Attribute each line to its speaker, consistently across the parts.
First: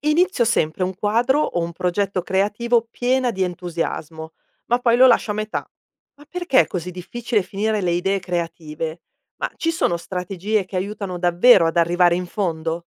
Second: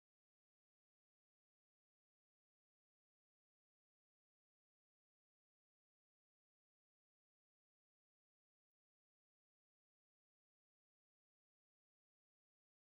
Speaker 1: Inizio sempre un quadro o un progetto creativo piena di entusiasmo, ma poi lo lascio a metà. Ma perché è così difficile finire le idee creative? Ma ci sono strategie che aiutano davvero ad arrivare in fondo?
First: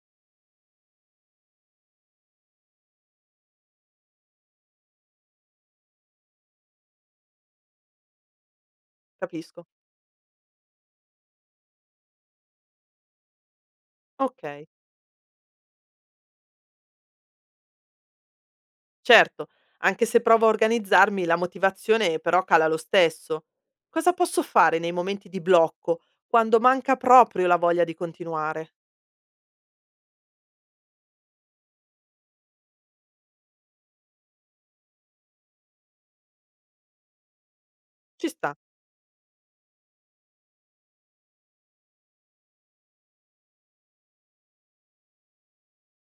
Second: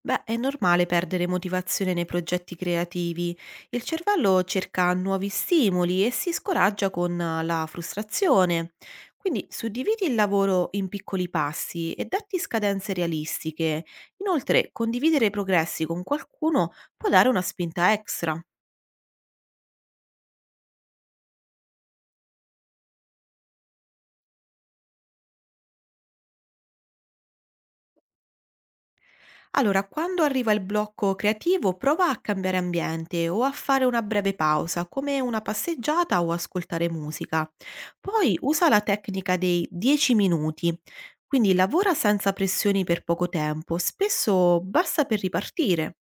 Speaker 2: Beh, è normale perdere motivazione nei progetti creativi. Il cervello cerca nuovi stimoli e si scoraggia con la frustrazione. Quindi
Speaker 1: Capisco.
Speaker 2: suddividi il lavoro in piccoli passi e datti scadenze realistiche.
Speaker 1: Ok,
Speaker 2: Inoltre, condividere i progressi con qualcuno può dare una spinta extra.
Speaker 1: certo, anche se provo a organizzarmi, la motivazione però cala lo stesso. Cosa posso fare nei momenti di blocco, quando manca proprio la voglia di continuare?
Speaker 2: Allora, quando arriva il blocco creativo, prova a cambiare ambiente o a fare una breve pausa, come una passeggiata o ascoltare musica.
Speaker 1: Ci
Speaker 2: Poi
Speaker 1: sta.
Speaker 2: usa la tecnica dei 10 minuti, quindi lavora senza pressioni per poco tempo, spesso basta per ripartire.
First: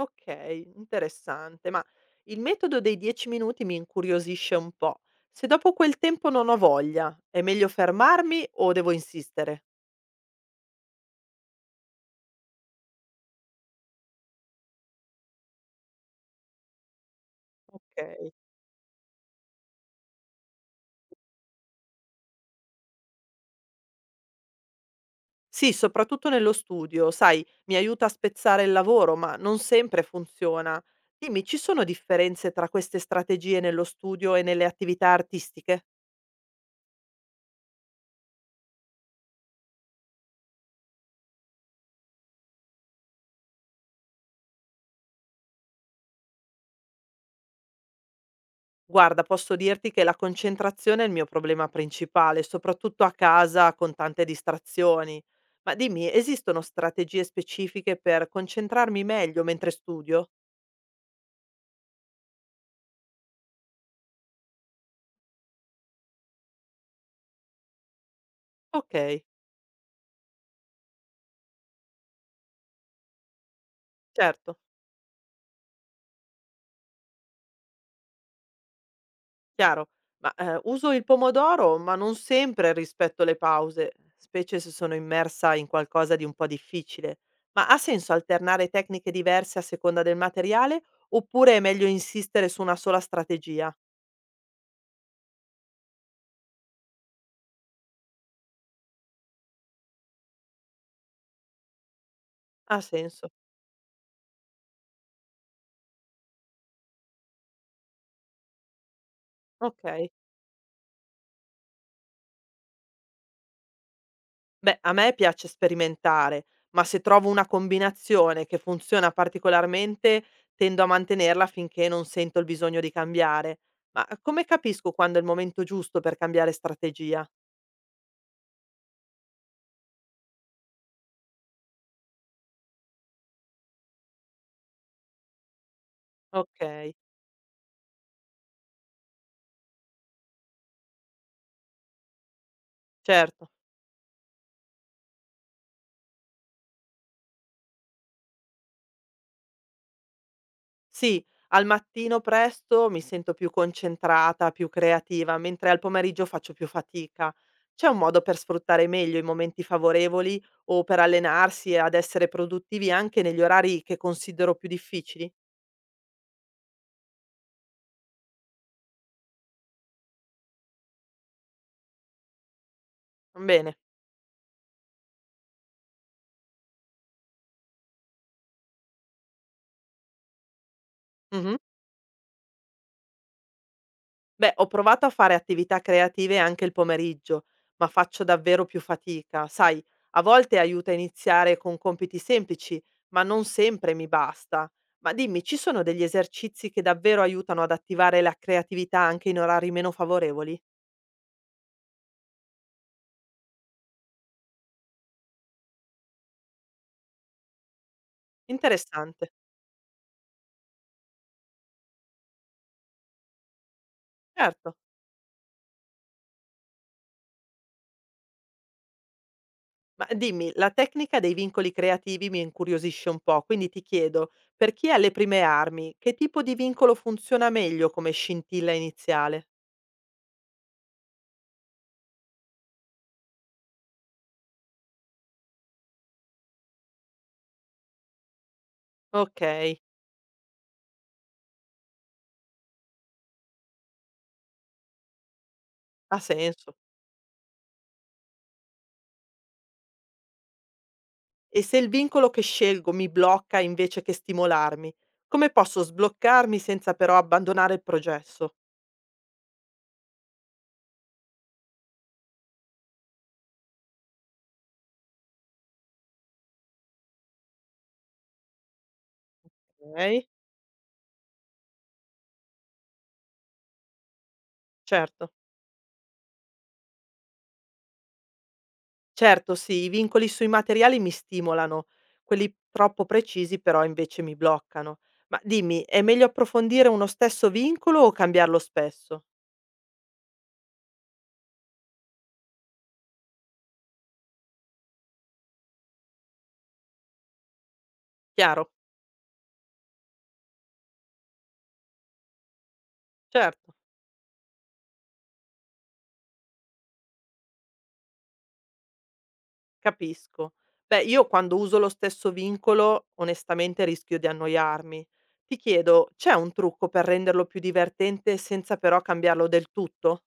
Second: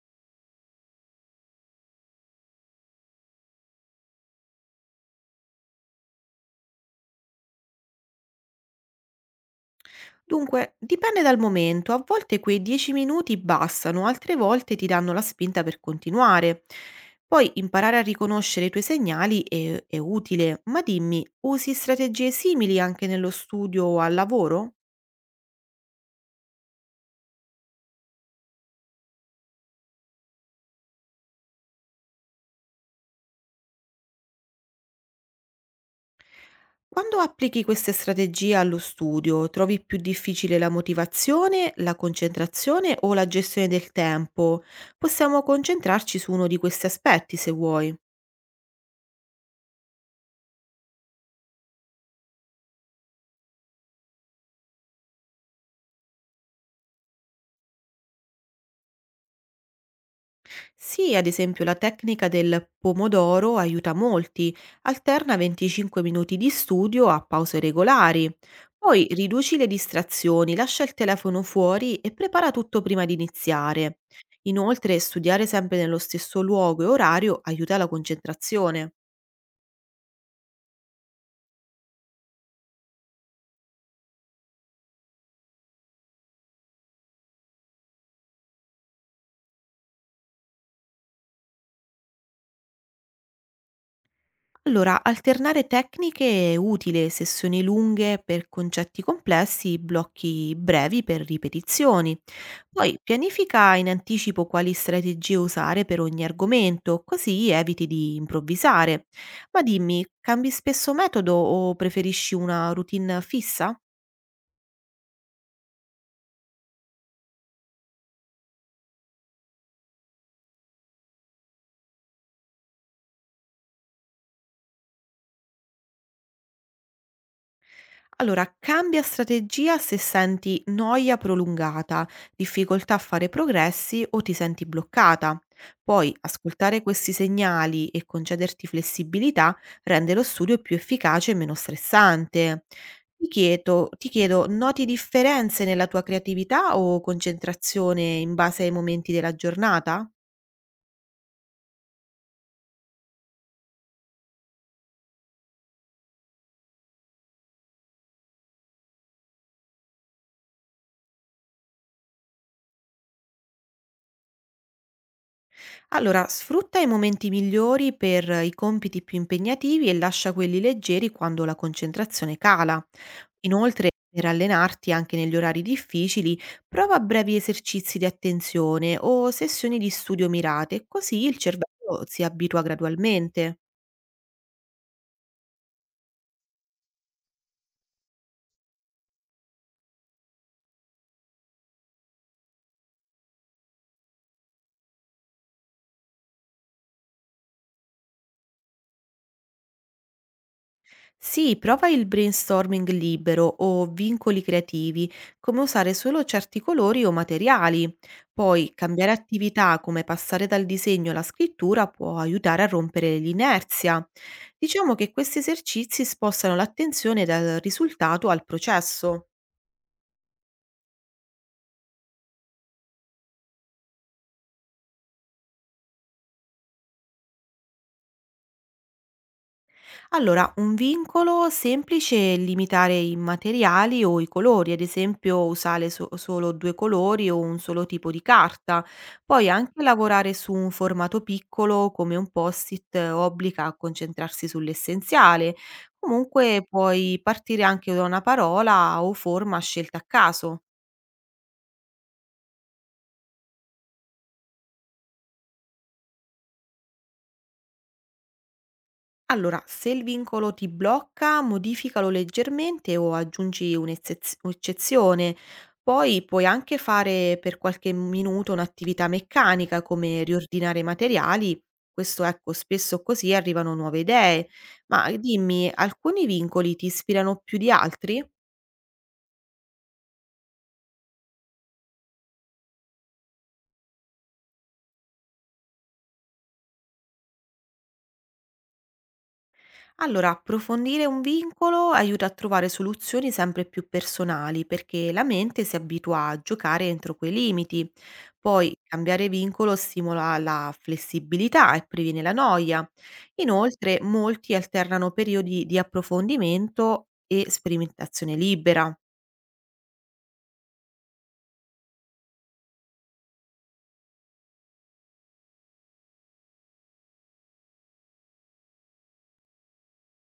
Speaker 1: Okay, interessante, ma il metodo dei 10 minuti mi incuriosisce un po'. Se dopo quel tempo non ho voglia, è meglio fermarmi o devo insistere?
Speaker 2: Dunque, dipende dal momento, a volte quei 10 minuti bastano, altre volte ti danno la spinta per continuare. Poi imparare a
Speaker 1: Okay.
Speaker 2: riconoscere i tuoi segnali è utile, ma dimmi, usi strategie simili anche nello studio o al lavoro?
Speaker 1: Sì, soprattutto nello studio, sai, mi aiuta a spezzare il lavoro, ma non sempre funziona. Dimmi, ci sono differenze tra queste strategie nello studio e nelle attività artistiche?
Speaker 2: Quando applichi queste strategie allo studio, trovi più difficile la motivazione, la concentrazione o la gestione del tempo? Possiamo concentrarci su uno di questi aspetti se vuoi.
Speaker 1: Guarda, posso dirti che la concentrazione è il mio problema principale, soprattutto a casa con tante distrazioni. Ma dimmi, esistono strategie specifiche per concentrarmi meglio mentre studio?
Speaker 2: Sì, ad esempio la tecnica del pomodoro aiuta molti, alterna 25 minuti di studio a pause regolari.
Speaker 1: Ok,
Speaker 2: Poi riduci le distrazioni, lascia il telefono fuori e prepara tutto prima di iniziare.
Speaker 1: certo,
Speaker 2: Inoltre, studiare sempre nello stesso luogo e orario aiuta la concentrazione.
Speaker 1: chiaro. Ma uso il pomodoro, ma non sempre rispetto le pause, specie se sono immersa in qualcosa di un po' difficile. Ma ha senso alternare tecniche diverse a seconda del materiale oppure è meglio insistere su una sola strategia?
Speaker 2: Allora, alternare tecniche è utile, sessioni lunghe per concetti complessi, blocchi brevi per ripetizioni.
Speaker 1: Ha
Speaker 2: Poi
Speaker 1: senso.
Speaker 2: pianifica in anticipo quali strategie usare per ogni argomento, così eviti di improvvisare. Ma dimmi,
Speaker 1: Ok.
Speaker 2: cambi spesso metodo o preferisci una routine fissa?
Speaker 1: Beh, a me piace sperimentare, ma se trovo una combinazione che funziona particolarmente, tendo a mantenerla finché non sento il bisogno di cambiare. Ma come capisco quando è il momento giusto per cambiare strategia?
Speaker 2: Allora, cambia strategia se senti noia prolungata, difficoltà a fare progressi o ti senti bloccata. Poi,
Speaker 1: Ok,
Speaker 2: ascoltare questi segnali e concederti flessibilità rende lo studio più efficace e meno stressante. Ti
Speaker 1: certo.
Speaker 2: chiedo, ti chiedo, noti differenze nella tua creatività o concentrazione in base ai momenti della giornata?
Speaker 1: Sì, al mattino presto mi sento più concentrata, più creativa, mentre al pomeriggio faccio più fatica. C'è un modo per sfruttare meglio i momenti favorevoli o per allenarsi ad essere produttivi anche negli orari che considero più difficili?
Speaker 2: Allora, sfrutta i momenti migliori per i compiti più impegnativi e lascia quelli leggeri quando la concentrazione cala.
Speaker 1: Bene.
Speaker 2: Inoltre, per allenarti anche negli orari difficili, prova brevi esercizi di attenzione o sessioni di studio mirate, così il
Speaker 1: Mh-mh.
Speaker 2: cervello si abitua gradualmente.
Speaker 1: Beh, ho provato a fare attività creative anche il pomeriggio, ma faccio davvero più fatica. Sai, a volte aiuta a iniziare con compiti semplici, ma non sempre mi basta. Ma dimmi, ci sono degli esercizi che davvero aiutano ad attivare la creatività anche in orari meno favorevoli?
Speaker 2: Sì, prova il brainstorming libero o vincoli creativi, come usare solo certi colori o materiali. Poi cambiare
Speaker 1: Interessante.
Speaker 2: attività come passare dal disegno alla scrittura può aiutare a rompere l'inerzia.
Speaker 1: Certo.
Speaker 2: Diciamo che questi esercizi spostano l'attenzione dal risultato al processo.
Speaker 1: Ma dimmi, la tecnica dei vincoli creativi mi incuriosisce un po', quindi ti chiedo, per chi ha le prime armi, che tipo di vincolo funziona meglio come scintilla iniziale?
Speaker 2: Allora, un vincolo semplice è limitare i materiali o i colori, ad esempio usare solo due colori o un solo tipo di carta. Poi anche
Speaker 1: Okay.
Speaker 2: lavorare su un formato piccolo come un post-it obbliga a concentrarsi sull'essenziale.
Speaker 1: Ha
Speaker 2: Comunque
Speaker 1: senso.
Speaker 2: puoi partire anche da una parola o forma scelta a caso.
Speaker 1: E se il vincolo che scelgo mi blocca invece che stimolarmi, come posso sbloccarmi senza però abbandonare il processo?
Speaker 2: Allora, se il vincolo ti blocca, modificalo leggermente o aggiungi un'eccezione. Poi puoi anche fare per qualche minuto un'attività meccanica come
Speaker 1: Okay,
Speaker 2: riordinare i materiali. Questo ecco, spesso così arrivano nuove idee. Ma
Speaker 1: certo.
Speaker 2: dimmi, alcuni vincoli ti ispirano più di altri?
Speaker 1: Certo, sì, i vincoli sui materiali mi stimolano, quelli troppo precisi però invece mi bloccano. Ma dimmi, è meglio approfondire uno stesso vincolo o cambiarlo spesso?
Speaker 2: Allora, approfondire un vincolo aiuta a trovare soluzioni sempre più personali, perché la mente si abitua a giocare entro quei limiti.
Speaker 1: Chiaro,
Speaker 2: Poi cambiare vincolo stimola la flessibilità e previene la noia.
Speaker 1: certo.
Speaker 2: Inoltre, molti alternano periodi di approfondimento e sperimentazione libera.
Speaker 1: Capisco. Beh, io quando uso lo stesso vincolo, onestamente rischio di annoiarmi. Ti chiedo, c'è un trucco per renderlo più divertente senza però cambiarlo del tutto?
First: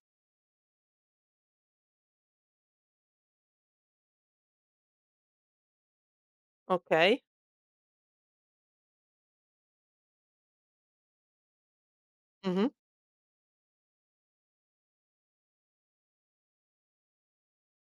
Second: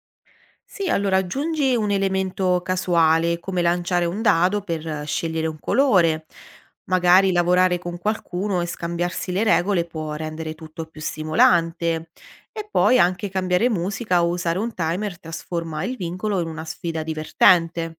Speaker 2: Sì, allora aggiungi un elemento casuale, come lanciare un dado per scegliere un colore.
Speaker 1: Ok?
Speaker 2: Magari lavorare con qualcuno e scambiarsi le regole può rendere tutto più stimolante. E
Speaker 1: Mhm.
Speaker 2: poi anche cambiare musica o usare un timer trasforma il vincolo in una sfida divertente.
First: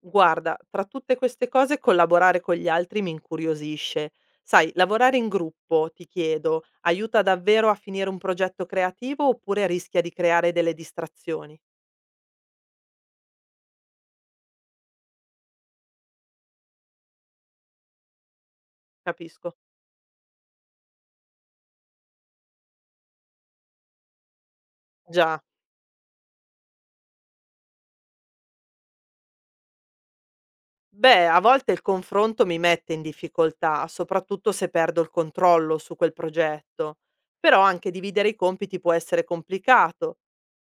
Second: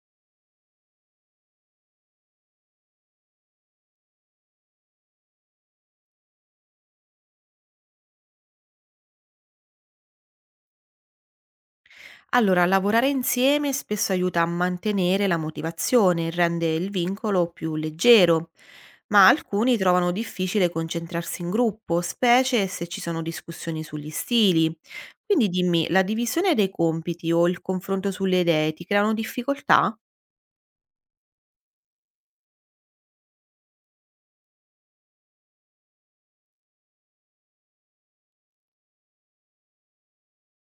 Speaker 1: Guarda, tra tutte queste cose collaborare con gli altri mi incuriosisce. Sai, lavorare in gruppo, ti chiedo, aiuta davvero a finire un progetto creativo oppure rischia di creare delle distrazioni?
Speaker 2: Allora, lavorare insieme spesso aiuta a mantenere la motivazione e rende il vincolo più leggero, ma
Speaker 1: Capisco.
Speaker 2: alcuni trovano difficile concentrarsi in gruppo, specie se ci sono discussioni sugli stili.
Speaker 1: Già.
Speaker 2: Quindi dimmi, la divisione dei compiti o il confronto sulle idee ti creano difficoltà?
Speaker 1: Beh, a volte il confronto mi mette in difficoltà, soprattutto se perdo il controllo su quel progetto. Però anche dividere i compiti può essere complicato,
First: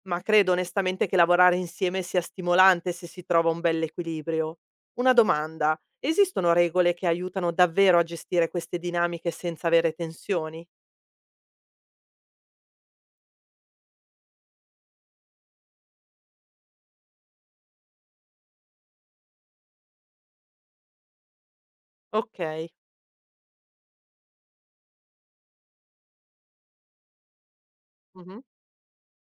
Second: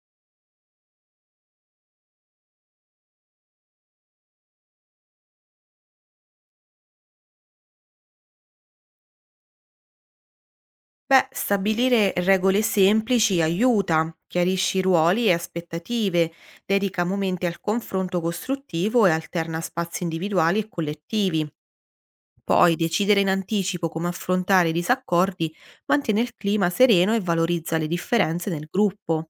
Speaker 1: ma credo onestamente che lavorare insieme sia stimolante se si trova un bel equilibrio. Una domanda, esistono regole che aiutano davvero a gestire queste dinamiche senza avere tensioni?
Speaker 2: Beh, stabilire regole semplici aiuta, chiarisci ruoli e aspettative, dedica momenti al confronto costruttivo e alterna spazi individuali e collettivi.
Speaker 1: Ok.
Speaker 2: Poi decidere in anticipo come affrontare i disaccordi mantiene il clima sereno e valorizza le
Speaker 1: Mhm.
Speaker 2: differenze nel gruppo.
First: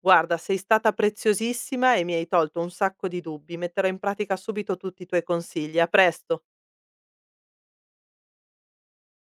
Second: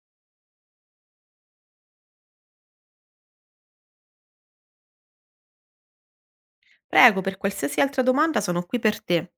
Speaker 1: Guarda, sei stata preziosissima e mi hai tolto un sacco di dubbi. Metterò in pratica subito tutti i tuoi consigli. A presto.
Speaker 2: Prego, per qualsiasi altra domanda sono qui per te.